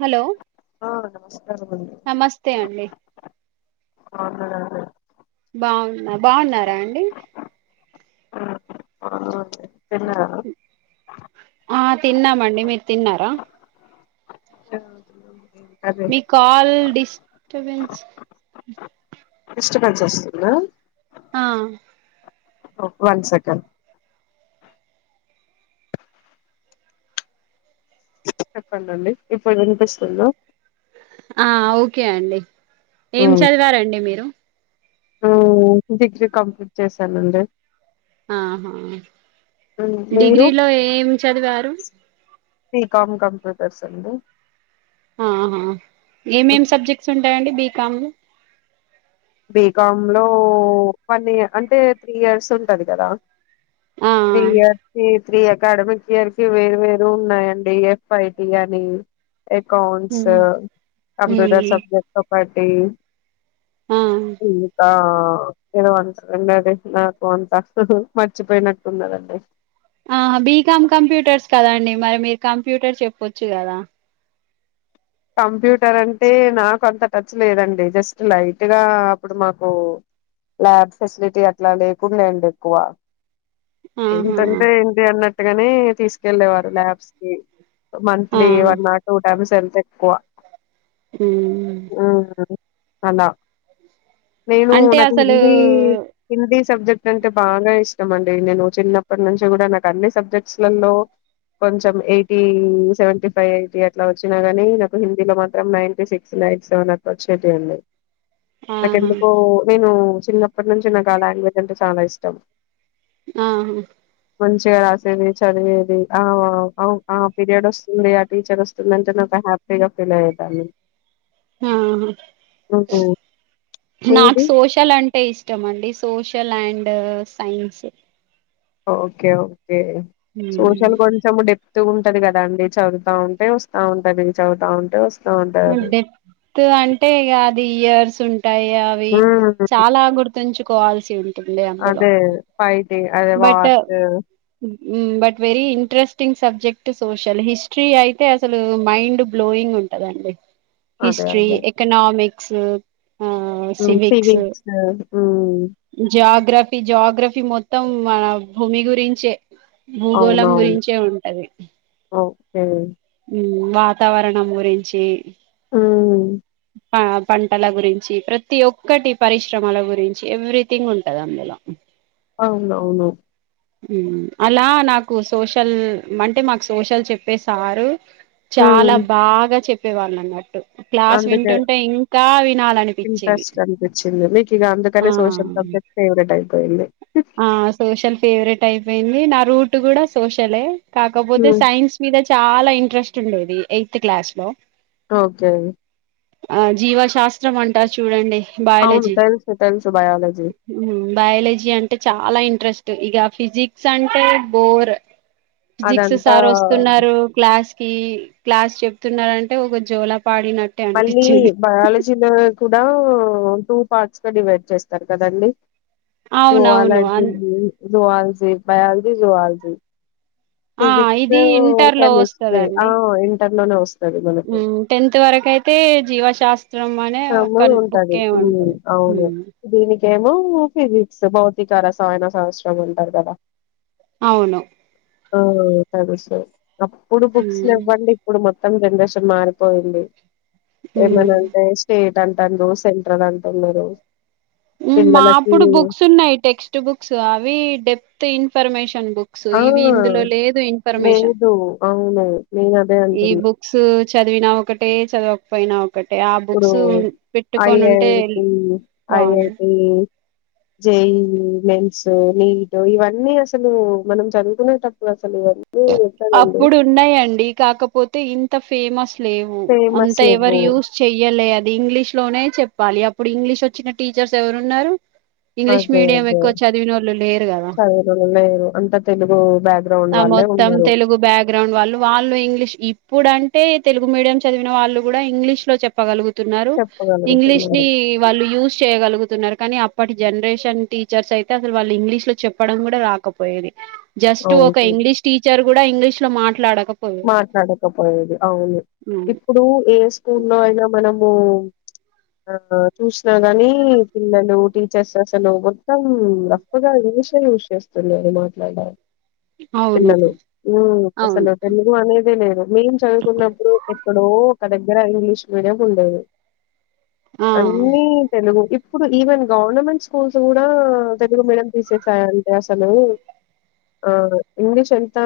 Hello ఆ నమస్కారం నమస్తే అండి. ఆ మే [unintelligible] బాగున్న. బాగున్నారా అండి? ఆ [unintelligible] తిన్నరా? ఆ తిన్నామండి. మీరు తిన్నారా? ఇప్పుడే గద తిన్నాము. ని కాల్ డిస్టబెన్స్ డిస్టబెన్స్ వస్తుందా? ఆ ఓ వన్ సెకండ్ చెప్పండండి ఇప్పుడు వినిపిస్తుంద? ఆ ఓకె అండి. ఏం చదివారండి మీరు? మ్మ్ డిగ్రీ కంప్లీట్ చేసానండి. ఆహా ఉమ్, మీరు డిగ్రీలో ఏం చదివారు బీ కాం కంప్యూటర్స్ అండి ఆహా ఏమేం ఉమ్, సబ్జెక్ట్స్ ఉంటాయండి బి కమ్ బీకామ్ లో వన్ ఇయ అంటే త్రీ ఇయర్స్ ఉంటది కదా ఆ త్రీయర్ తి త్రీయర్ అకాడమిక్ ఇయర్ కి వేరు వేరు ఉన్నాయండి ఎఫ్ఐటి అని అకాౌంట్స్ ఉమ్ కంప్యూటర్ ఉమ్ సబ్జెక్ట్తో పట్ ఊ ఆ ఇంకా ఏదో అంటారండి అది నాకు అంత ఆ బీకామ్ కంప్యూటర్స్ కదాండి మరి మీరు కంప్యూటర్ చెప్పొచ్చు కదా కంప్యూటర్ అంటే నాకు అంత టచ్ లేదండి జస్ట్ లైట్గా అప్పుడు మాకు ల్యాబ్ ఫెసిలిటీ అట్లా లేకుం లేండి ఎక్కువ ఆహా ఏంతంటే ఏంటి అన్నట్టుగానే తీసుకెళ్లేేవారు ల్యాబ్స్ కి ఆ monthly one or two times వె కోవ ఊ అలా నేను అంటే నాకు అసలు హిందీ హిందీ సబ్జెక్ట్ అంటే బాగా ఇష్టం అండి నేను చిన్నప్పటి నుంచి కూడా నాకు అన్ని సబ్జెక్ట్స్ లలో కొంచెం eighty seventy five eighty అట్లా వచ్చినా కానీ నా హిందీ లో మాత్రం నైన్టీ సిక్స్ నైన్టీ సెవెన్ అ వచ్చేటి అండి నాకు ఆహా ఎందుకో నేను చిన్నప్పటి నుంచి నాకా లాంగ్వేజ్ అంటే చాలా ఇష్టం ఆహ మంచిగా రాసేది చదివేది ఆ పీరియడ్ వస్తుంది ఆ టీచర్ వస్తుంది అంటే నాకు హ్యాపీ తెగ ఫీల్ అయ్యేదాన్ని హ్మ్. నాకు మీది? సోషల్ అంటే ఇష్ ఇష్టం అండి సోషల్ అండ్ సైన్స్ ఓకే ఓ సోషలు ఉమ్ కొంచము డెప్ తు ఉంటది కదా అండి చదువుతా ఉంటే వస్తా ఉంటది చదువుతా ఉంటే వ ము డెత్ అంటే ఇగ అ ఈయర్ సుం ఉంటాయి అవి ఉమ్ చాలా గుర్తుంచు కాల్స్ యూడు అదే పైవ్ ది అదే వాటు హు but very interesting subject social history అయితే అసలు మైండ్ బ్లోయింగ్ ఉంటదండి అదే హిస్ట్రీ ఎకనమీక్ క్స్ హు సివిక్స్ హు జాగ్రఫ్ ఫీ జాగ్రఫీ మొత్తం మా మీ గురించే భూగోళం గురించే ఉంటది అ హు వాతావరణం గురించిి హుమ్ ప పంటల గురించి ప్రతి ఒక్కటి పరిశ్రమల గురించి ఎవ్రీథింగ్ ఉంటది అందులో అవునవును హు అలా నాకు సోషల్ అంటే మాకు సోషల్ చెప్పే సారు చాలా ఉమ్ బాగా చెప్ ప్పే వాళ్ళన్నట్టు అందుకే వినాలనిపించేవి ఇంట్రెస్ట్ అనిపించింది మీకు ఇగ ఆ అందుకనే సోషల్ సబ్జెక్ట్ ఫేవరెట్ అయి పోఇంది ఆ సోషల్ ఫేవరెట్ టైపోయింది నా రూట్ కూడా సోషలే కాకపోతే ఉమ్ సైన్స్ మీద చాలా ఇం ట్రెస్ట్ ఉండేది ఎయిత్ క్లాస్ లో ఓకే ఆ జీవశాస్త్రం అంటారు చూడండి అవును బయాలజీ తెలుసు తెలుసు బయాలజీ బయేలజీ అం చాలా ఇంట్రెస్ట్ ఇగ ఫిజిక్స్ అంటే బోర్ ఫిజిక్స్ అదంతా సార్ వస్తున్నారు క్లాస్ కి క్లాస్ చెప్తున్నారంటే ఒక జోల మళ్ళీ బయాలజీలో కూడా టూ పార్ట్స్గా డివైడ్ చేస్తారు కదండి అవునవును అన్ జ్యూఆలాజీలు జ్యూఆల్ బయలజ్జి జుఆల్జ్ ఆ ఫిజక్స్ ఇది ఇంటర్ కెమిస్ట్రిీ ఆ ఇం టర్ లోనే ఒస్ హు టెన్త్ వరకైతే జీవశాస్ రమ ఉంటది ఊ అవును హ్మ్. దీనికి ఏమో ఫిజిక్స్ భౌతిక రసాయన శాస్త్రం అంటారు కదా అవును ఓ త విషయం అప్పుడు బుక్స్ హ్మ్. లేవ్వండి ఇప్పుడు మొత్తం [unintelligible] మారిపోయింది ఊ ఏమనంటే స్టేట్ అంటన్నారు సెంట్రల్ అంటన్నారు మా అప్పుడు బుక్స్ ఉన్నాయి టెక్స్ట్ బుక్స్ అవి డెప్త్ ఇ ఫరమేశ్వ ఆ ఇన్ఫర్మేషన్ లేదు అవును నిన్న ఈ బుక్స్ చదివినా ఒకటే చదవకపోయినా ఒకటే ఆ ఇప్పుడు బుక్స్ పెట్టుకొని ఉంటే ఐఐటి బాగుంది ఐఐటి జై మెన్స్ నీట్ ఇవన్నీ అసలు మనం చదువుకునేటప్పుడు అసలు ఎక్కడండి అప్పుడు ఉన్నాయండి కాకపోతే ఇ తా ఫేమస్ లేవు అంత ఫేమస్ లేవు. ఎవరు యూస్ చెయ్యలే ఇంగ్లీష్ లోనే చెప్పాలి అప్పుడు ఇంగ్లీష్ వచ్చిన టీచర్స్ ఎవరున్నారు ఇంగ్లీష్ అదే మీడియం అదే ఎక్కువ చదివినోళ్ళు లేరు కదా చదివేనెళ్ళు లేరు అంత తెలుగు బ్యాక్గ్రౌండ్ ఆ వాళ్ళే మొత్తం ఉన్నారు తెలుగు బ్యాక్గ్రౌండ్ వాళ్ళు వాళ్ళు ఇంగ్లీష్ ఈ ఇప్పుడు అంటే తెలుగు మీడియం చదివిన వాళ్ళు కూడా ఇంగ్లీష్ లో చెప్పగలుగుతు తున్నారు ఇంగ్లీష్ ని చెప్పగలుగుతున్నారు. వాళ్ళు యూస్ చేయగలుగుతున్నారు కానీ అప్పటి జనరేషన్ టీచర్స్ అయితే అసలు వాళ్ళు ఇంగ్లీష్ లో చెప్పడం కూడా రాకపోయేది జస్ట్ ఒక అవును. ఇంగ్లీష్ టీచ ర్ కూడా ఇంగ్లీష్ లో మాట్లాడ మాట్లాడకపోయేది అవును హ్మ్. ఇప్పుడు ఏ స్కూల్లో అయినా మనం ఆ చూసినా కాని పిల్లలు టీచర్స్ అసలు మొత్తం రఫ్గా ఇంగ్లీషే యూజ్ చేస్తున్నారు మాట్లాడడానికి అవును పిల్లలు ఉ అసలు అవును తెలుగు అనేదే లేదు మేము చదువుకున్నప్పుడు ఎక్కడో ఒక్క దగ్గర ఇంగ్లీష్ మీడియం ఉండేది ఆ అన్నీ తెలుగు ఇప్పు ఇప్పుడు ఈవెన్ గవర్నమెంట్ స్కూల్స్ కూడా తెలుగు మీడియం తీసేసాయంటే అసలు ఆ ఇంగ్లీష్ ఎంత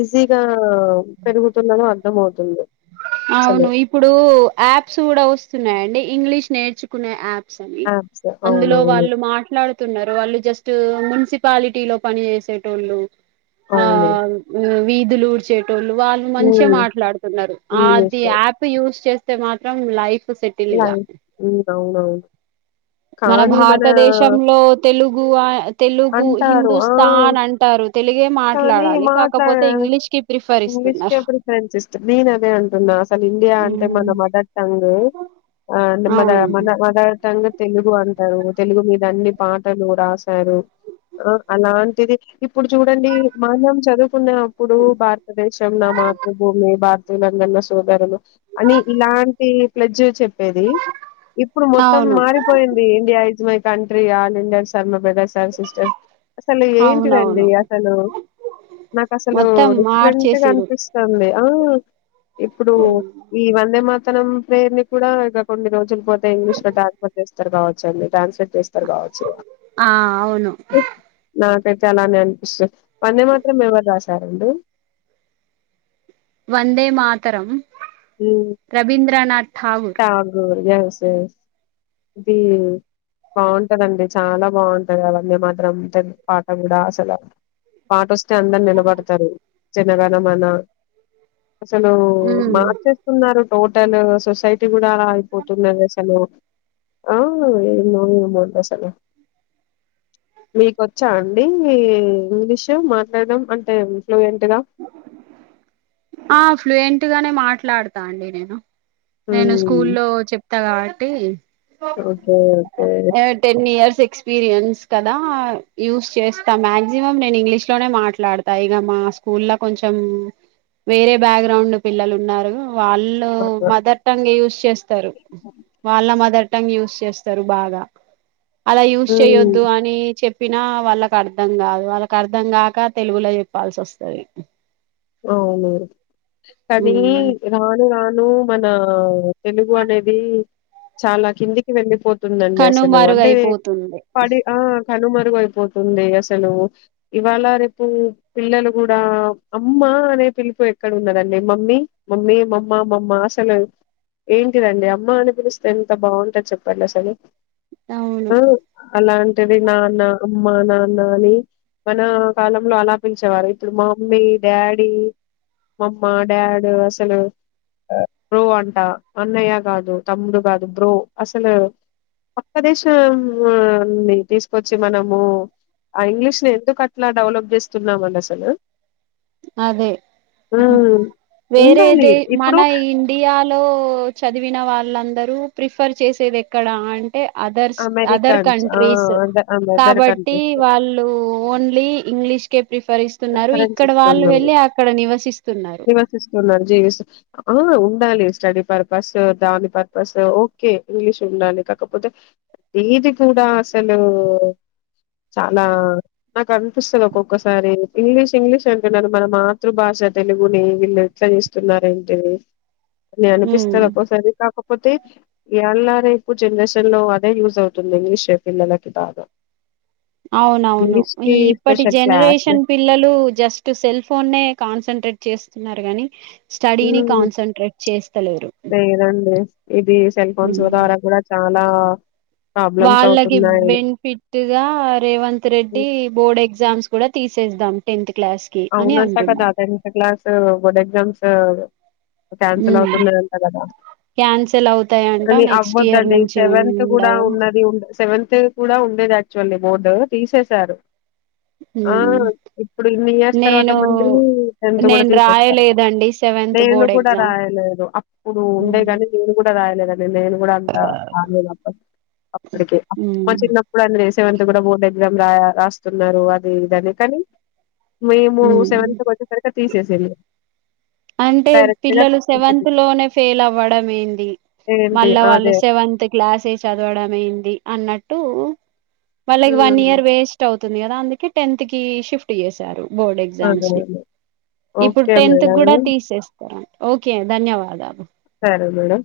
ఈజీగా ఆ పెరుగుతున్నాయో అర్ధం అవుతుంది అసలు అవును ఇప్పుడు యాప్స్ కూడా వస్తున్నాయండి ఇంగ్లీష్ నేర్చుకునే యాప్ అని యాప్స్ అందులో అవునవును వాళ్ళు మాట్లాడుతున్నారు వాళ్ళు జస్ట్ మున్సిపాలిటీ లో పని చేసేటోళ్ళు ఆ అవును వీధి లు ఊడ్చే టోళ్లు వాళ్ళు మంచిగా మాట్లాడుతున్నారు ఆది ఇంగ్లీష్ యాప్ యూ చేస్తే మాత్రం లైఫ్ సెటిల్ ఇగ లైఫ్ హ్మ్. అవునవును మన భారతదేశంలో తెలుగు తెలుగు అంటారు. ఆ! హిందుస్థాన్ అంటారు తెలుగే కానీ మాట్లాడాలి మాట్లా కాకపోతే ఇంగ్లీష్ కి ప్రిఫర్ ఇంగ్లీష్‌కే ఇస్తున్నారు ప్రిఫరెన్స్ ఇస్తా. నేనదే అంటున్నా. అసలు ఉహ్ ఆ మన మన మదర్ టంగ్ తెలుగు అంటారు తెలుగు మీద అన్ని పాటలు రాశారు అలాంటిది ఇప్పుడు చూడండి మనం చదువు న్నప్పుడు భారతదేశం నా మాతృభూమి భారతీయులందరు నా సోదరులు అని ఇలాంటి ఫ్లెడ్జ్ చెప్పేది ఇప్పుడు మొత్తం అవును మారిపోయింది India is my country all India Sharma brothers and sister అసలు ఏంటిదండి అవునవును అసలు నాకు అసలు మొత్తం డిఫరెంట్గా మార్చేసిరు అనిపిస్తుంది ఆ ఇప్పుడు ఈ వందే మాత్ర నం ప్రేణ కూడా ఇక కొన్ని రోజుల పోతే ఇంగ్లీష్ లో ట్రాన్స్లేట్ చేస్తారు కావచ్చండి ట్రాన్స్లేట్ స్తారు కావచ్చు ఆ అవును నా పెట్టాలా అని అనిపిస్తు పన్నే మాత్రం ఎవరు రాశారండి వందే మాతరం రవీంద్రనాథ్ ఠాగూర్ సగు ఎస్ ఎస్ ఇది బాగుంటదండి చాలా బాగుంటది అవన్నీ మాత్రం తె పాట కూడా అసలు పాట వస్తే అందరు నిలబడతారు చిన్నగాన మన అసలు మ్మ్ మార్చేస్తున్నారు టోటల్ సొసై లా యిపోతున్న ఆసలు ఆ ఏమోడి అసలు మీకొచ్చా అండి ఇంగ్లీషు మాట్లాడం అంటే ఫ్లూయెంట్ గా ఆ ఫ్లయెం ట్టుగానే మాట్లాడతా అండి నేను నేను స్కూ ఉమ్ లో చెప్తా కాబట్టి okay okay ten years experience కదా యూస్ చేస్తా మాక్సిమం నేను ఇంగ్లీష్ లోనే మాట్లాడతా ఇక మా స్కూల్ లో కొంచెం వేరే బ్యాక్ గ్రౌండ్ పిల్లలు ఉన్నారు వాళ్ళు మదర్ టంగ్ యూజ చేస్తారు వాళ్ళ మదర్ టాంగ్గ్ యూస్ చేస్తారు బాగా అలా యూస్్ చేయ్యొద్దు ఉమ్ అని చెప్ చెప్పినా వాళ్ళకి అర్థం కాదు వాళ్ళకి అర్థం కాక తెలుగులో చెప్పాల్సి వస్ అవును ఆది మ్మ్ రాని వా డు మన తెలుగు అనేది చాలా కిందికి వెళ్ళిపోత్ ందండి అసలు అంటే కనుమరుగైపోతుంది పడి ఆ కనుమరుగ అయిపోతుంది అసలు ఇవాళ రేపు పిల్లలు కూడా అమ్మ అనే పిలుపు ఎక్కడ ఉన్నదండి మమ్మీ మమ్మీ మమ్మ మమ్మ అసలు ఏంటిదండి అమ్మ అని పిలిస్తే ఎంత బాగుంటంది చేపండి అసలు అవును ఆ అలాం అది నాన్న అమ్మ నాన్న అని మన కాలంలో అలా పిలిచేవారు ఇప్పుడు మమ్మీ డాడీ మామ్మ డాడ్ అసలు బ్రో అంట అన్నయ్య కాదు తమ్ముడు కాదు బ్రో అసలు పక్క దేశ ని తీసుకొచ్చి మనము ఆ ఇంగ్లీష్ ని ఎందుకు అట్లా డెవలప్ చేస్తున్నామని అసలు అదే హ్మ్ వేరే ఉండాలి ద మన ఇప్పుడు ఇండియాలో చదివిన వాళ్ళందర్ ప్రిఫర్ చేసేది ఎక్కడ అ అంటే అదర్ అదర్ అమెరికన్స్ ఆ కంట్రీస్ అద అదర్ కాబట్టి కంట్రీస్ వాళ్ళు ఓన్లీ ఇంగ్లిష్ కె ప్రిఫరిస్తున్నారు ప్రిఫరెన్స్ ఇక్కడ వాళ్ళు ఇస్తున్నారు వెళ్ళి అక్కడ నివసిస్తున్నారు అవును ఉండాలి స్టడీ పర్పస్ దాని పర్పస్ ఓకే ఇంగ్లీష్ ఉండాలి కాకపోతే ఇది కూడా అసలు చాలా నాకు అనిపిస్తుంది ఒక్కొక్కసారి ఇంగ్లీష్ ఇంగ్లీష్ అంటున్నారు మన మాతృభాష తెలుగుని వీళ్ళు ఎట్లా చేస్తున్నారంటె న ఉమ్ అనిపిస్తాది ఒక సారి కాక కాకపోతే ఎళ్ళారే ఎకువ జనరేషన్ లో అదే యూజ్ అవుతుంది ఇంగ్లీష్ పిల్లలకి బాగా అవునవును ఇంగ్లీష్ ఈ కి ఇప్పటి స్పెషల్ క్లాస్ జనరేషన్ పిల్లలు జస్ట్ సెల్ ఫోన్ కాన్సన్ంట్రేట్ చేస్తున్నారు గానీ ఉమ్ లేదండి ఇది సెల్ ఫోన్స్ ఉమ్ ద్వారా కూడా చాలా లా వాళ్ళకి బెనిఫిట్ గా రేవంత్ రెడ్డి హ్మ్. బోర్డ్ ఎగ్జామ్స్ కూడా తీసేద్దాం టెన్త్ క్లాస్ కి అని అవును అట కదా అంటున్నారు టెన్త్ క్లాస్ స బోర్డ్ ఎగ్జామ్స్ క్యాన్సిల్ అవుతున్నంట కదా క్యాన్సల్ అవుతాయంట అని నెక్స్ట్ ఇయర్ అవ్వద్దండి నుంచి సెవెన్త్ కూడా ఉండవు ఉన్నది ఉ సెవెంతత్ కూడా ఉండేది అట్ చల్లి బోర్డు తీసేశారు ఆ ఇప్పుడు మీ తర్వాత నేను మంది టెన్త్ కూడా నేను తీసేస్తారు రాయలేదండి సెవెంత్ నేను బోర్డ్ కూడా ఎగ్జామ్ రాయలేదు అప్పుడు ఉండే గానీ నేను కూడా రాయలే నేను కూడా అంత అప్పటికి అ చిన్నప్పుడు అని సెవెంత్ కూడా బోర్డు ఎక్సమ్ రాయాలా రాస్తున్నారు అదేదాన్ని కానీ మేము సెవెంత్ వచ్చేసారు కల్లా తీసేసిల్లు అంటే పిల్లలు సెవెన్త్ లోనే ఫెయిల్ అవ్వడంమ ఏంది ఏంటి మళ్ళా వాళ్ళు అదే సెవెన్త్ క్లాసే చదవడంమ ఏంది అన్నట్టు టటు మళ్ళగ్ వన్ హ్మ్ ఇయర్ వేస్ట్ అవుతు ందిదా అందు కె టెన్త్ కి షిఫ్ట్ చేశారు బోర్డ్ అదే ఎగ్జామ్స్ ని అదే ఇప్పుడు ఓకే టెన్త్ మేడం కూడా చేస్తార ఓకే ధన్యవాదాలు సరే మేడం